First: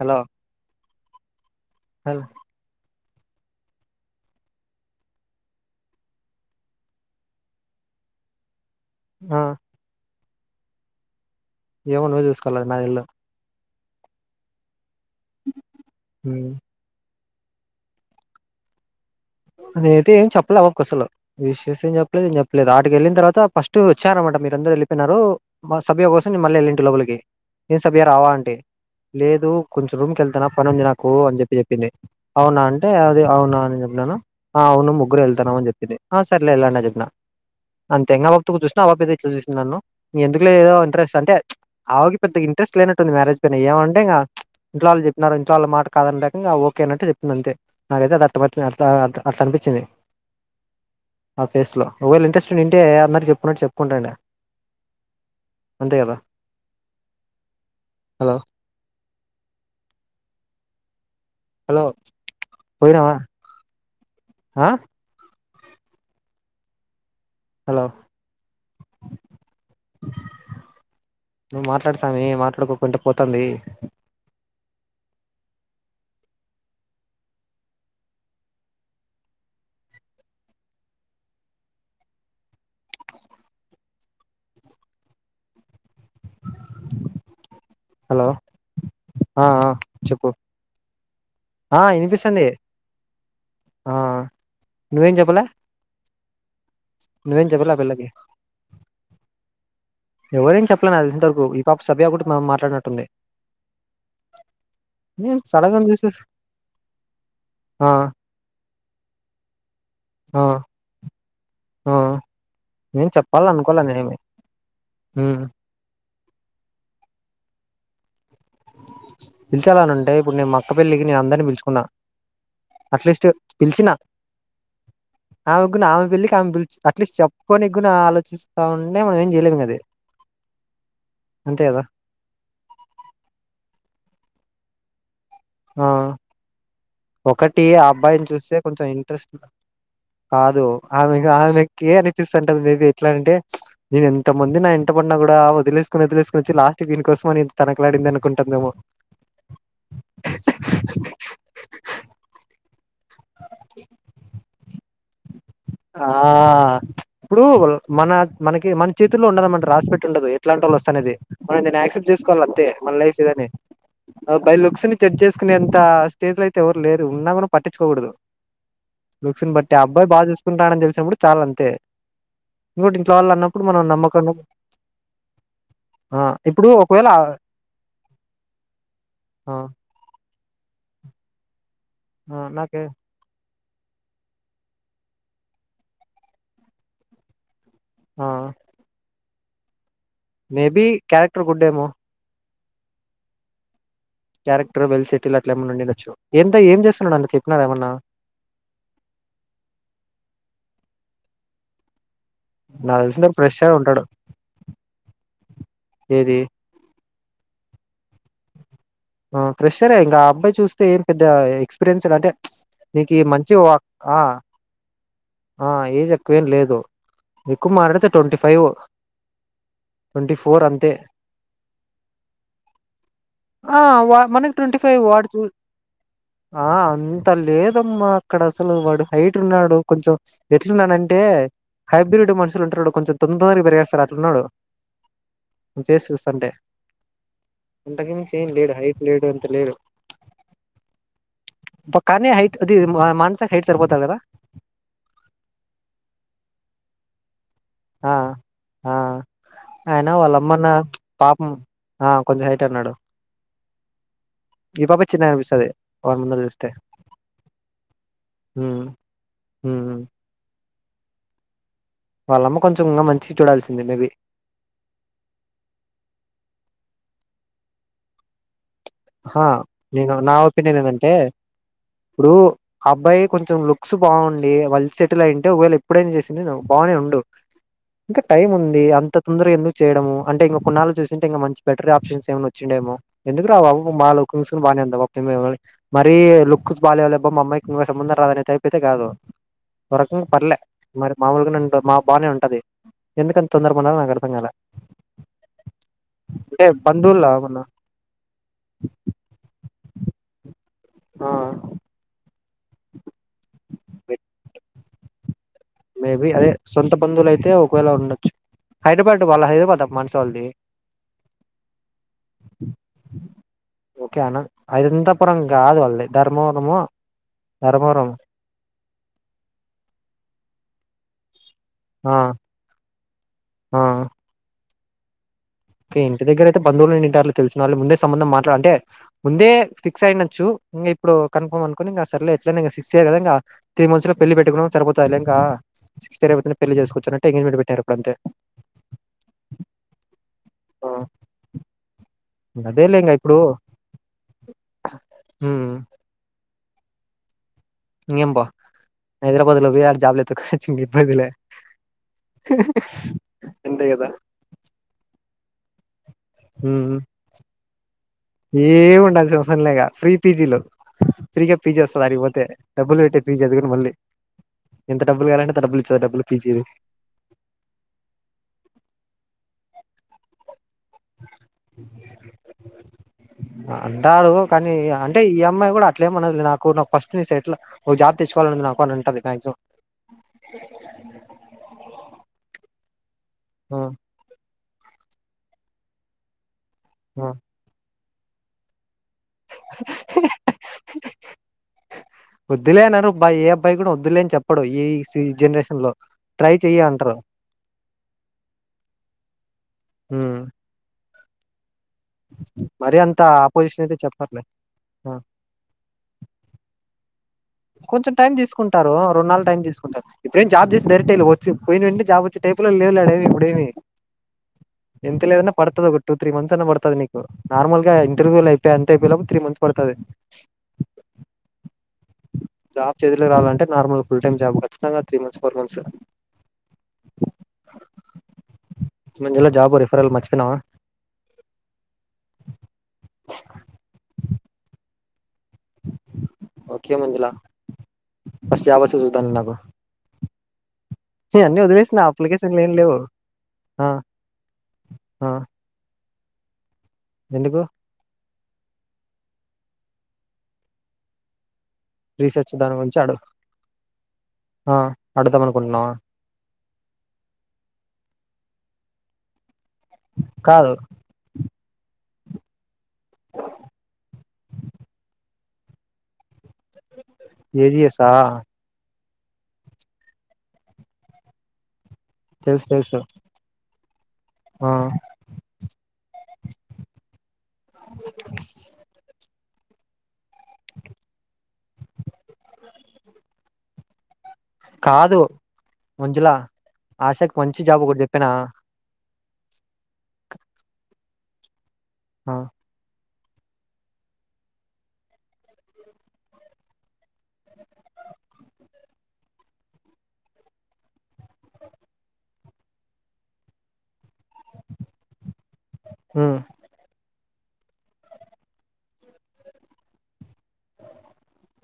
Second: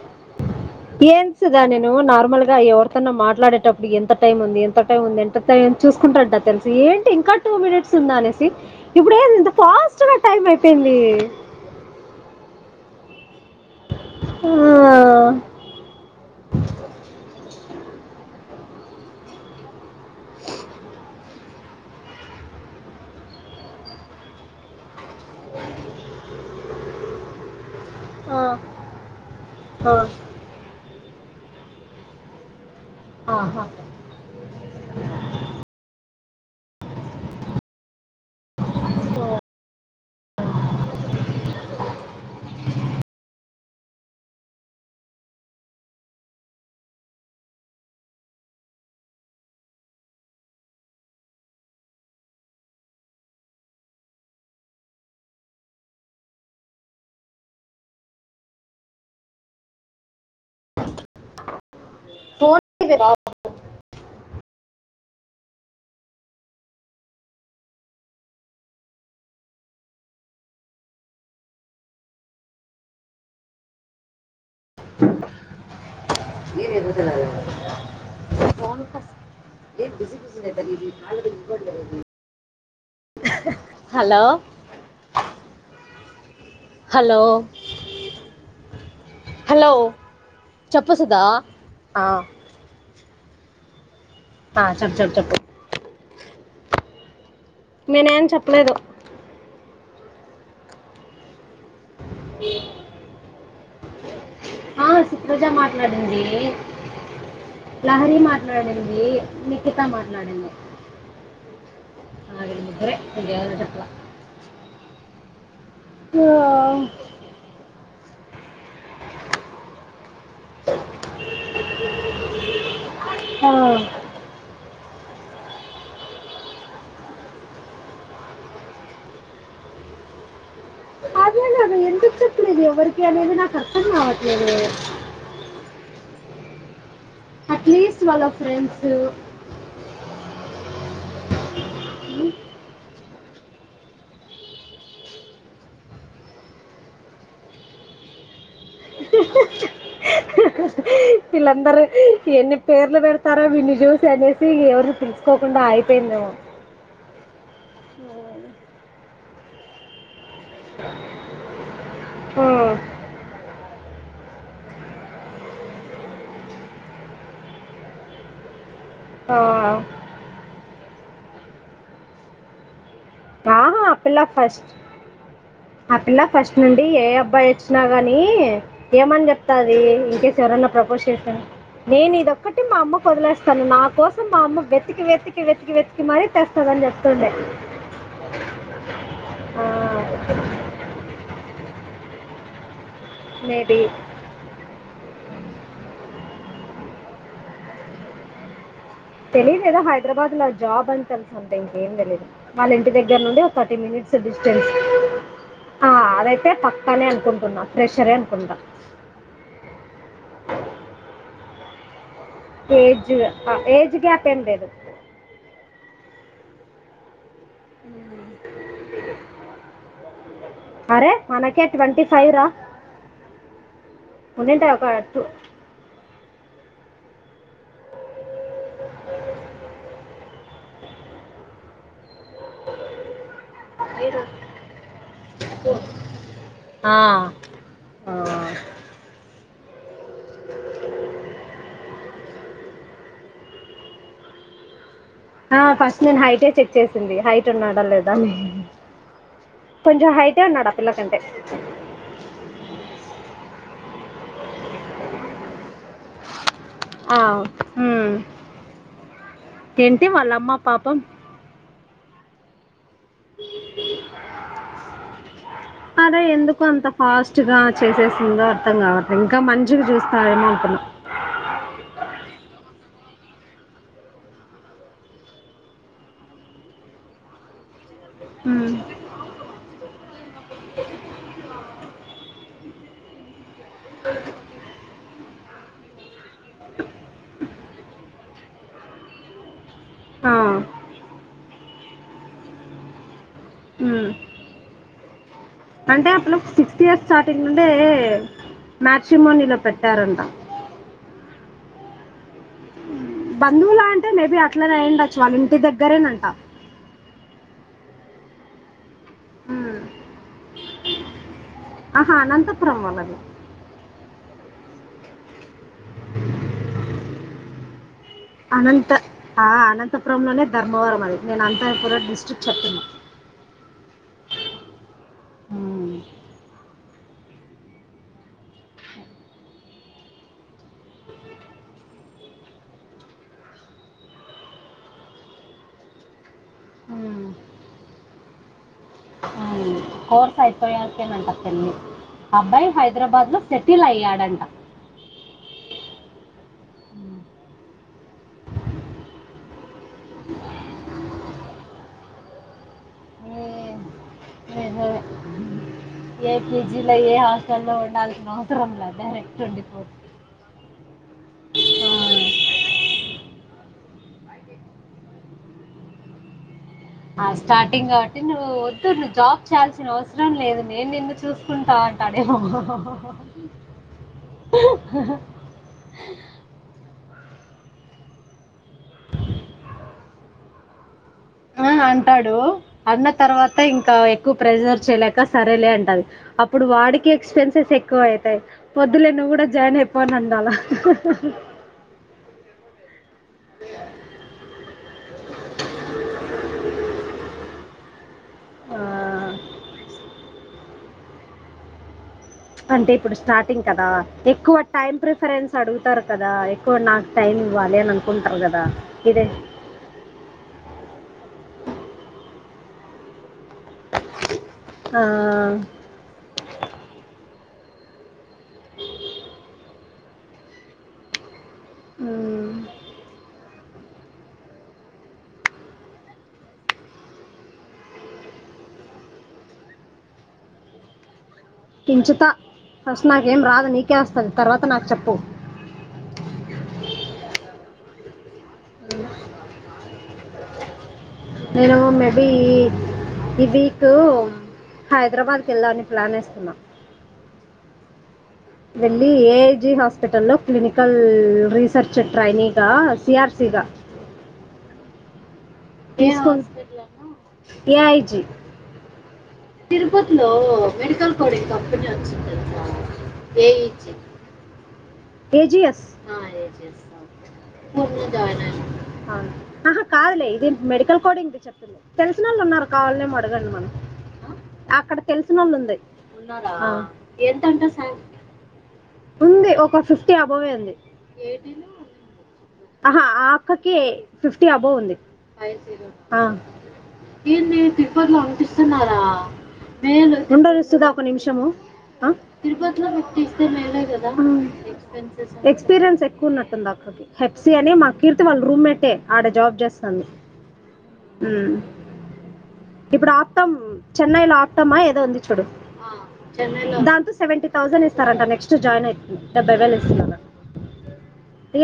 Hello ఎన్స్ గా నేను హలో నార్మల్ గా ఎవరి ఇన మాట్లాడేటప్పుడు ఎంత టైం ఉంది ఎంత టైం ఉంది ఎంత టై చూసుకుంటా తెలుసు ఏంటి ఇంకా టూ మినిట్స్ ఉందా అనేసి ఇప్పుడెంది ఆ ఇంత ఫాస్టుగా టమైపోయింది ఏమో నువుచుసుకోవలది నాకు తెల్వదు ఆ ఆ [inaudible] [inaudible] నేన్ అయితే ఏం చెప్పలేవు ఏవర్ కసలు విషెస్ ఏం చెప్పలేదుం చెప్పలేదు ఆటికి వెళ్ళిన తర్వాత ఫస్ట్ వచ్చారన్నమాట మీరందరు వెళ్ళిపోనారు మా సభ్య కోసం మళ్ళీ వెళ్ళింటి లోపలికి ఏం సభ్య రావా ఆ, అంటే లేదు కొంచెం ఆ, రూమ్ కీ వెళ్తానా పనింది నాకు కు అని చెప్పి చెప్పింది అవునా అంటే అది అవునా ఆహా. అని చెప్పన్నాను ఆ అవును ముగ్గురు వెళ్తానం అని చెప్పింది హ సర్లే ఏళ్ళండి అని చెప్పిన అంతే ఇంగ బీరుగా చూసినా ఆ బీరు చూసింది నన్నుక ఎందుకు లే ఏదో ఇంట్రెస్ట్ అంటే ఆవికి పెద్ద ఇంట్రెస్ట్ లేనట్టుంది మ్యారేజ్ పైన ఏమంటే ఇంక ఇంట్ వాళ్ళు చెప్పినారు ఇంట్ వాళ్ళ మాట కాదనిక ఓకే అంటే చెప్తుంది అంతే నాక అైతే అది అర్థపరితుంది అం అట్లా అనిపించింది ఆ ఫేస్లో ఒకవేళ ఇంట్రెస్ట్ వింటే అందరిక చెప్పున్నట్టు చెప్పుకుంటాండి అంతే కదా హలో [unintelligible] హలో పోయినావా ఆ హలో నువ్వు మాట్లాడుసామీ మాట్లాడుకోకుంటే పోతుంది హలో హలో హలో ఆ ఆ హలో చెప్పు చెప్పు చద ఆ ఆ ఆ చెప్పు చెప్ నువ్వేం చెప్ప చెప్పలే నువ్వేం చెప్పలే ఆ పిల్లకి నేనేం చెప్పలేదు ఎవరైం చెప్పలే అది ఇంతవరకు ఈ పాప ఒక సభ్య కూడాటి మం మాట్లాడినట్టుంది ఆ నేను సుప్రజా సడగం చూసి మాట్లాడింది లహరి మాట్లాడింది ఏ హ హ ఆ, వీళ్ళ ముగ్గురే నేను చెప్పాల ఇంకెవరు అనుకోల చెప్పలా నేనేమి ఆ పిల్చాలన ఉంటాయి ఇప్పుడు నేను మక్క పెళ్ళికి నేను అందరినీ పిలుచుకున్నా అట్లీస్ట్ ఆ, పిలిచిన ఆమెకు ఆమె పెళ్లికి ఆమె పిలి అట్లీస్ట్ చెప్పుకొనిగున ఆలోచిస్తా ఉంటే మనం ఏం చేయలేము కదే అది ఎందుకు చెప్పలేదు ఎవరికి అనేది నాకు అర్ధంకావట్లేదు ఆ ఒకటి ఆ అట్లీస్ట్ వాళ్ళ అబ్బాయిని చూస్తే కొంచెం ఫ్రెండ్స్ ఇంట్రెస్ట్ కాదు ఆమె కాదు కే అనిపిస్తటాది మే బె ఎట్లా అంటే నేను ఎంతమంది నా ఎంట పడిన కూడా వదిలేసుకుని వదిలేసుకుని వచ్చి లాస్ట్ దీనికోసం అని తనకలాడింది అనుకుంటుందేమోము విలందరు ఎన్ని పేర్ ర్లు పెడతారో విన్నీ జుసి అనేసి ఎవరు పిల్ ఆ ఇప్పుడు మన మనకి మన చేత్ తులో ఉండదన మాట రాసిపెట్ ఉండదు ఎట్లాంటోళ్ళు వస్తానేది మనం దాన్ని యాక్సెప్ట్ ఆ, చేసుకోవాలింతే మన లైఫ్ ఇదని బై లుక్స్ ని చెడ్ చేసుకునే ఎంత స్టేజ్ లో అయితే ఎవరు లేరు ఉన్నా కూడా పట్టించుకోకూడదు లుక్స్ ని బట్టి ఆ అబ్బాయి బాచుస్ నా తెలిసినప్పుడు చాల్ అంతే ఇంకోటి ఇంట్లో వాళ్ళు అన్నప్పుడు ఆహా మనం ఆ పిల్ల నమ్మకం ఫస్ట్ ఆ పిల్ల ఫస్ట్ ఇప్పుడు నుండి ఏ ఒకవేళ అబ్బాయి వచ్చినా గాని ఏమని ఆ చెప్తది ఇంకే ఎవరన్నా ప్రపోజ్ చేశా నేను ఆ ఇదొక్కటి మా నాకే అమ్మ వదిలేస్ తను నా కోసం మా అమ్మ వెతికి వెతికి వెతికి వెతికి మరి తెస్తాదని చెప్తుండే ఆ మేబీ క్యారెక్టర్ గుడ్ ఏమో మేబి క్యారెక్టర్ వెల్ సెట్టిల్ అట్లా ఏమన్నా ఉండిండచ్చు ఎంత ఏం చేస్తున్నాడు అంట చెప్పినార ఏమన్నా తెలీదు ఏదో హైదరాబాద్ లో ఆ జాబ్ అని తెలుసంతే ఇంకేం తెలీదు వాళ్ళ ఇంటి నాకు దగ్గర తెలిసినంత వరకు నుండి ఒక ఫ్రెష్ గా థర్టీ ఉంటాడు మినిట్స్ డిస్టెన్స్ ఆ ఏది అదైతే పక్కనే అం అనుకుంటున్నా ఫ్రెషరే అనుకుంటా అ ఫ్రెషరె ఇంగ ఆ అబ్బాయి చూస్తే ఏం పెద్ద ఎక్స్పీరియన్స్డ్ అంటే ఏజ్ నీకి ఈ మంచి ఓ ఏజ్ ఆ గ్యాప్ ఏం లేదు ఆ ఏజ్ క్కువేం లేదు ఎక్కువ మాట్లాడితే ట్వంటీ ఫైవ్ ట్వంటీ ఫోర్ అంతే అరే మనకే ట్వంటీ ఫైవ్ రా ఆ వ మనకి ఉండింటాయి ట్వంటీ ఒక ఫైవ్ టూ వాడ్ చుస్ ఆ అంత లేదమ్మా అక్కడ అసలు వాడు హైట్ ఉన్నాడు కొంచెం ఎట్లున్నాడంటే హైబ్రిడ్ మనుషులు ఉంటరు చూడు కొంచెం తొం కొరి పెరిగేస్తాడు అట్లున్నాడు చేసి చూస్తాంటే అంతకు మించ్ హైట్ లేడు అంత లేడు కనీ హైట్ అది మా మాన్సాకి హైట్ సర్పోతాడు కదా ఆ ఫస్ట్ నేను హైటే చెక్ చేసింది హై ఆ ఆ కొంచెం ఆయన హైటే ఉన్నాడు వాళ్ళమ్మన్న ఆ పిల్లకంటే పాపం ఆ కొంచెం హైట్ ఉన్నాడు ఈ పాపే చిన్నకనిపిస్తాది ఆ ఉమ్ ఉమ్ ఉమ్ ఏంటి వాళ్ళ అమ్మ పాప్ పం వాళ్ళమ్మ కొంచ్ చం ఇంగ మంచిగ్ చూడాల్సింది మేబి అరే ఎందుకు అంత ఫాస్ట్ గా చేసేసింద అర్థం గావట్లే ఇంకా ఆహా మంచిగా నేను నా చూస్తారేమో ఒపీనియన్ అనుకున్నాం ఏందంటే ఇప్పుడు ఆ అబ్బాయి కొంచెం లుక్స్ బాగుండి వాల్ సెటిల్ అయింటే ఒకవేళ ఎప్పుడైనా చేసిండే బాగానే ఉండు ఇంకా టైమ్ హ్మ్ ఉంది అంత తొందరగా ఎందుకు చేయడము అంటే ఇంకా కొన్నాళ్ళు చూసింటే ఇంకా మంచి బెటర్ ఆప్షన్స్ ఏమన్నా వచ్చిండేమో ఎందుకు మా లుకింగ్స్ బానే ఉంది మరీ లుక్స్ బాలేవ్లేబ్బ మా అమ్మాయికి ఇంగో సంబంధం రాదనే టైపయితే కాదు ఒగరకంగ ఆ! పర్లే మరి మామూలుగా మా బాగానే ఉంటది ఎందుకంత తొందర ఉన్న హ్మ్. నాకు అర్థం కల అంటే ఆ పిల్లకి సిక్స్టీ ఇయర్స్ స్టార్టింగ్ నుండే మాట్రీమోనిలో పెట్టారంట ఆ బంధువులా అంటే మేబీ అట్లనే అయి చాల మేబి అదే సొంత బందులయితే తే ఒకవేళ ఉండొచ్చు హైదరాబాద్ వాళ్ళ హ్మ్. హైదరాబాదా మానస వాళ్ళది ఆహా అనంతపురం వాల్లది ఓకే అన ఐంతపురం కాదు వాళ్ళది ధర్మవరము ధర్మవరం అనంత ఆ అనంతపురంలోనే ధర్మవరం అది నేను అ అత్తయపురర్ ఆ డిస్ట్రిక్ట్ చెప్పను ఆ హ్మ్. క ఇంటి దగ్గర అయితే బంధువులు ఉండింటర్లే తెలిసినోళ్లు ముందే సంబంధం మాట్లాడ అంటే ముందే ఫిక్స్ అయినచ్చు ఇంకా ఇప్పుడు కన్ఫర్మ్ అనుకుని ఇంక అసలే ఎట్లాక సిక్స్యర్ కదా ఇం త్రీ మంత్ లో పెళ్లి పెట్టుకువడం సరిపోతా ఇంకా సిక్స్యర్ అయిపోతే పెళ్లి చేసుకోవచ్చు హ్మ్. అన్నట్టు ఎంగేజ్మెంట్ పెట్టినారుప్పుడ అంతే కోన్ ఫయి ఆ పోయాకేనంట పెళ్లి అబ్బాయి అదేలే ఇంగ హైదరాబాద్ ఇప్పుడు లో సెటిల్ అయ్యాడంట ఉమ్ ఇంగేమ్ పో హైదరాబాద్ లో వి ర్ జాబ్లెత్తుకోనొచ్చి ఇబ్బందిలే హ్మ్. అంతే కద నిజమే. ఏ పీజీలో ఉమ్ ఏ హాస్టల్లో ఉండాల్సిన అవసరం లేదు ఏమి డైరెక్ట్ ఉండాల్సినవసరం లేఇగ ఉండిపోతుంది ఫ్రీ పీజీలో ఫ్రీగా పీజీ వస్తది ఆటికి పోతే డబ్బులు పెట్టే ఫీజదుకుని మళ్ళీ ఎంతడబ్బులుగావాలంటే డబ్బులు ఇచ్చ డబులు ఫీజీది ఆ స్టార్టింగ్ గాబట్టి నువ్వు వద్దు నువ్వు జాబ్ చేయాల్సిన అవసరం లేదు నేన్నిన్ను చూసుకుంటా అంటాడేమో అంటాడు కానీ సెట్లా ఒక జాబ్ తెచ్చుకోవాలనుంది నాకు ఆనంటాది మాక్సిమం ఆ అంటాడు అన్న తర్వాత ఆ ఇంకా ఎక్కువ ప్రెజర్ చేయలేక సరేలే అంటది ఇప్పుడు వాడికి ఆ ఎక్స్పెన్సెస్ ఎక్కువ అ ఏ వొ వొద్దులే నువ్వు గూడా జాయిన్ అయిపో అనిండాలా బా ఏ అబ్బాయి గూడా వద్దులే అని చెప్పడు ఏ జనరేషన్ లో ట్రై చెయ అంటారు ఆ, అంటే ఇప్పుడు అంత స్టార్టింగ్ ఆపోజిషన్ కదా అయితే చెప్పర్లే ఎక్కువ టైమ్ ఆ ప్రిఫరెన్స్ అడుగుతారు కదా ఎక్కువ నాకు టైం ఇవ్వాలి అని కొంచెం టైం అనుకుంటారు కదా దీసుకుంటారు ఇదే రోన్నాళ్గు టైం దీసుకుంటారు ఇప్పుడేం జాబ్ చేస్ దరి ట వచ్చి పోయినంటే జాబు వచ్చి టైపు లో లేవులేడేమి ఇప్పుడేమి ఆ, ఎంతలెదన్నా పడుతది ఒక టూ త్రీ మంతస్ అన్నా బపడుతది నీక్ నార్మల్ గా ఇంటర్వ్యూలు అయిపోయి అంత అయిపోయిలోపు త్రీ మంత్స్ పడుతది. మూ జాబ్ చేలుకి రావాలంటే, నార్మల్ ఫుల్ టైమ్ జాబ్ ఖచ్చితంగా త్రీ మంత్స్ ఫోర్ మంత్స్ మధ్యలో జాబ్ రిఫరని మర్చిపోయినావా. కించుత ఫస్ట్ నాకేం రాదు నీకే వస్తాది తర్వాత నాకు చెప్పు ఓకే మంజలా పస్ వాస సధా న నాకు అన్ని నేను వదిలేసిన మేబి అప్లికేషన్లు ఏం లేవు ఈ వీక్ ఆ ఆ హైదరాబాద్ కెల్లమని ప్లాన్ ఉన్నా ఎందుకు వెళ్ళి ఏజి హాస్పిటల్లో క్లినికల్ రీస సర్ చెట్రా రీసెర్చ్ ఇనిగ దాని గురించి అడు సిఅర్సీ గా ఆ అడుతము ఏ ఎయజి తిరుపతిలో కాదు మెడికల్ కోడేజ క పెట్ట్యాడు వెయిచి కేజీఎస్ పూర్ ఏజిఎస్సా జాల ఆహా కాదులే ఇది మెడికల్ కోడింగ్ది చెప్తాలె తెలిసినోళ్ళు తెలుసు ఉన్నారు తెలుసు కావాల్నేమో అడగండి మను ఆ అక్కడ తెలిసినోళ్ళు ఉంది ఉన్నాదా ఎంతంటా సాం ఉంది ఒక అబ్బొయ్ అంది ఆహా ఆ అక్కకే ఫిఫ్టీ అబోవ్ ఉంది కాదు ఆ మంజుల ఆశకి మంచి జాబ్ ఒకటి చెప్పినా మే రెండోరుస్తుందా ఒక నిమిషము అ ఆ తిరుపతిలో తీస్త మేలే కదా ఎక్స్పీరియన్స్ ఎక్కువ ఉన్నట్టుంది, అక్కకి హెప్సీ అని మా కీర్తి వాళ్ళ రూమ్మేటే ఆడ జాబ్ చేస్తాంది. ఇప్పుడు ఆత్తం చెన్నైలో ఆటామా ఏదో ఉంది చూడు ఉమ్ దాంతో సెవంటీ థౌజండ్ ఇస్తారంట నెక్స్ట్ జాయిన్ అయి డబ్బై వేల్‌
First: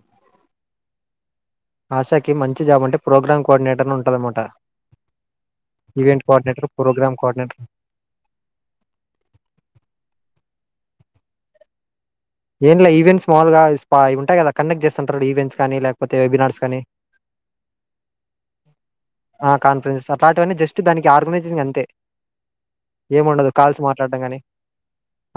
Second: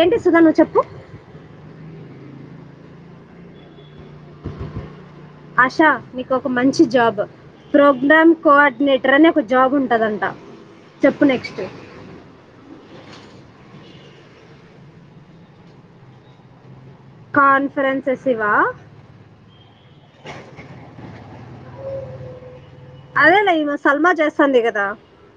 ఏంటి సుధా నువ్వు చెప్పు ఆశాకి మంచి జాబ్ అంటే ప్రోగ్రామ్ కోఆర్డినేటర్ ఉంటుందన్నమాట ఆశా నీకు ఒక మంచి programme job coordinator programme coordinator అనే ఒక జాబ్ ఉంటదంట చెప్పు నెక్స్ట్ ఏంలే ఈవెంట్స్ మాములుగా స్పా ఉంటాయి కద కండక్ట్ చేస్తుంటారు. ఈవెంట్స్ కానీ వెబినార్స్ కానీ కాన్ఫరెన్సెస్ ఇవా కాన్ఫరెన్స్ అట్లాంటివన్నీ జస్ట్ దానికి ఆర్గనైజింగ్ అంతే ఏమిండదు. అదేలే ఈమె కాల్స్ సల్మా మాట్లాడడం కానీ చేస్తుంది కదా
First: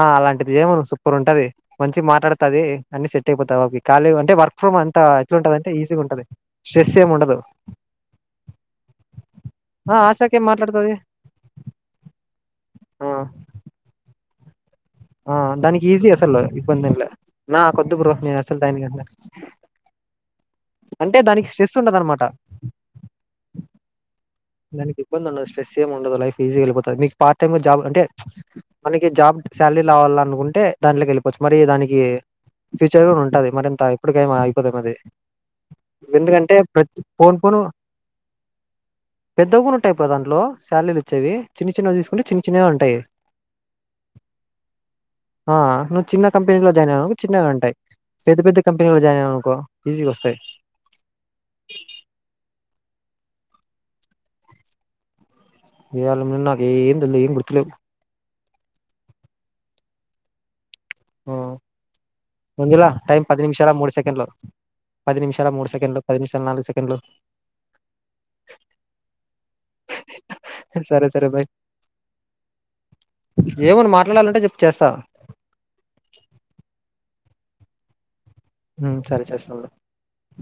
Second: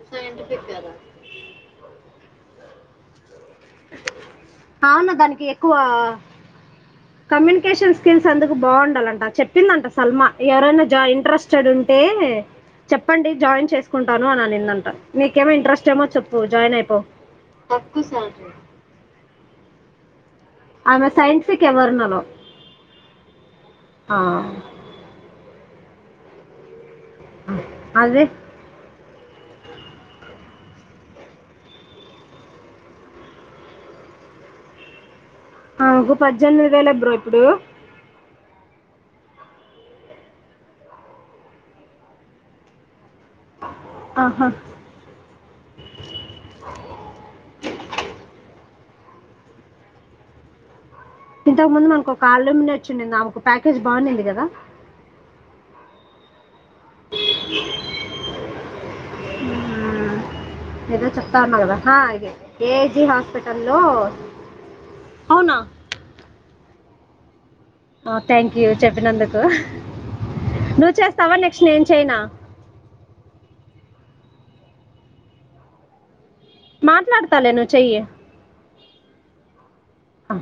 ఆ అలాంటిది ఏమ్ సూపర్ ఉంటది. మంచి మాట్లాడుతది. అన్ని సేట్ తెపోతావు అవి కాలేవ్ అంటే వర్క్ ఫ్రమ్ అంత అవును దానికి ఎట్లాంటుదంటే ఎక్కువ ఈజీగా ఉంటది. షెస్ కమ్యూనికేషన్ స్కిల్స్ అందుకు బాగుండాలంట చెప్పిందంట ఆ సల్మా ఆశాకి ఏం ఎవరైనా మాట్లాడుతది జా ఇంట్రెస్టెడ్ ఉంటే ఆ చెప్పండి. జాయిన్ చేసుకుంటారు. ను నని దంత ఆ దానికి ఈజీ అసలు ఇబ్బంది అయిపో ఏంలే నా కొద్దు బ్రో నేను అసలు దానికి [inaudible] ఆమె అంటే దానికి సైంటిఫిక్ స్ట్రెస్ ఎవర్ననో ఉండదనమాట ఆ దానికి ఇబ్బంది ఉండదు స్ట్రెస్ ఉండదు లైఫ్ వెళపోతది మీకి పార్ట్ టైమ్ జాబ్ అంటే అదే చ్ మనకి ఈ జాబ్ శాల్రీ రావాలి అనుకుంటే దాంట్లోకి వెళ్ళపోవచ్చు మరి దానికి ఫ్యూచర్ కూడా ఉంటది మరింత ఇప్పటికేమి అయిపోదెం అది ఆమేకు ఎందుకంటే పద్దెనిమిది వేల బ్రో ఇప్పుడు పెద్ద కూడా ఉంటాయిప్పుడు దాంట్లో శాల్రీలు ఇచ్చేవి చిన్న చిన్నవి తీసుకుంటే చిన్న చిన్నవే ఉంటాయి. ఆహా ఆ నువ్వు చిన్న కంపెనీ లో జాయిన్ అయినావో చిన్నగా ఉంటాయి. పెద్ద పెద్ద కంపెనీలో జాయినానుకో ఈజీగ వోస్తయి. ఇంతకు ముందు మనకు ఒక ఆల్లు మినేట్ చున్ నాకు ప్యాకేజ్ బాగునెండి కదా ఈయల్ల మీన్ నక్ ఏం తల్ ఏం పుడుతలవ్ హ్మ్ ఊ ఊ ఏదో ఆ చెప్తా అన్నగద ఆ ఇదే ఏ మంజుల జి టైం పది నిమిషాల హాస్పిటల్లో మూడు సెకండ్లు తేల్ నాలుగు సెకండ్లు ఆ థ్యాంక్ యూ చెప్పినందుకు నువ్ సరే సరే చేస్తావా బై నెక్స్ట్ నేన్ చేయనా రుణాలన్టే చెప్ చేస్తా మాట్లాడతాలే నువ్ చెయ్యి మ్ సరే చేస్తా ఉండు ఆ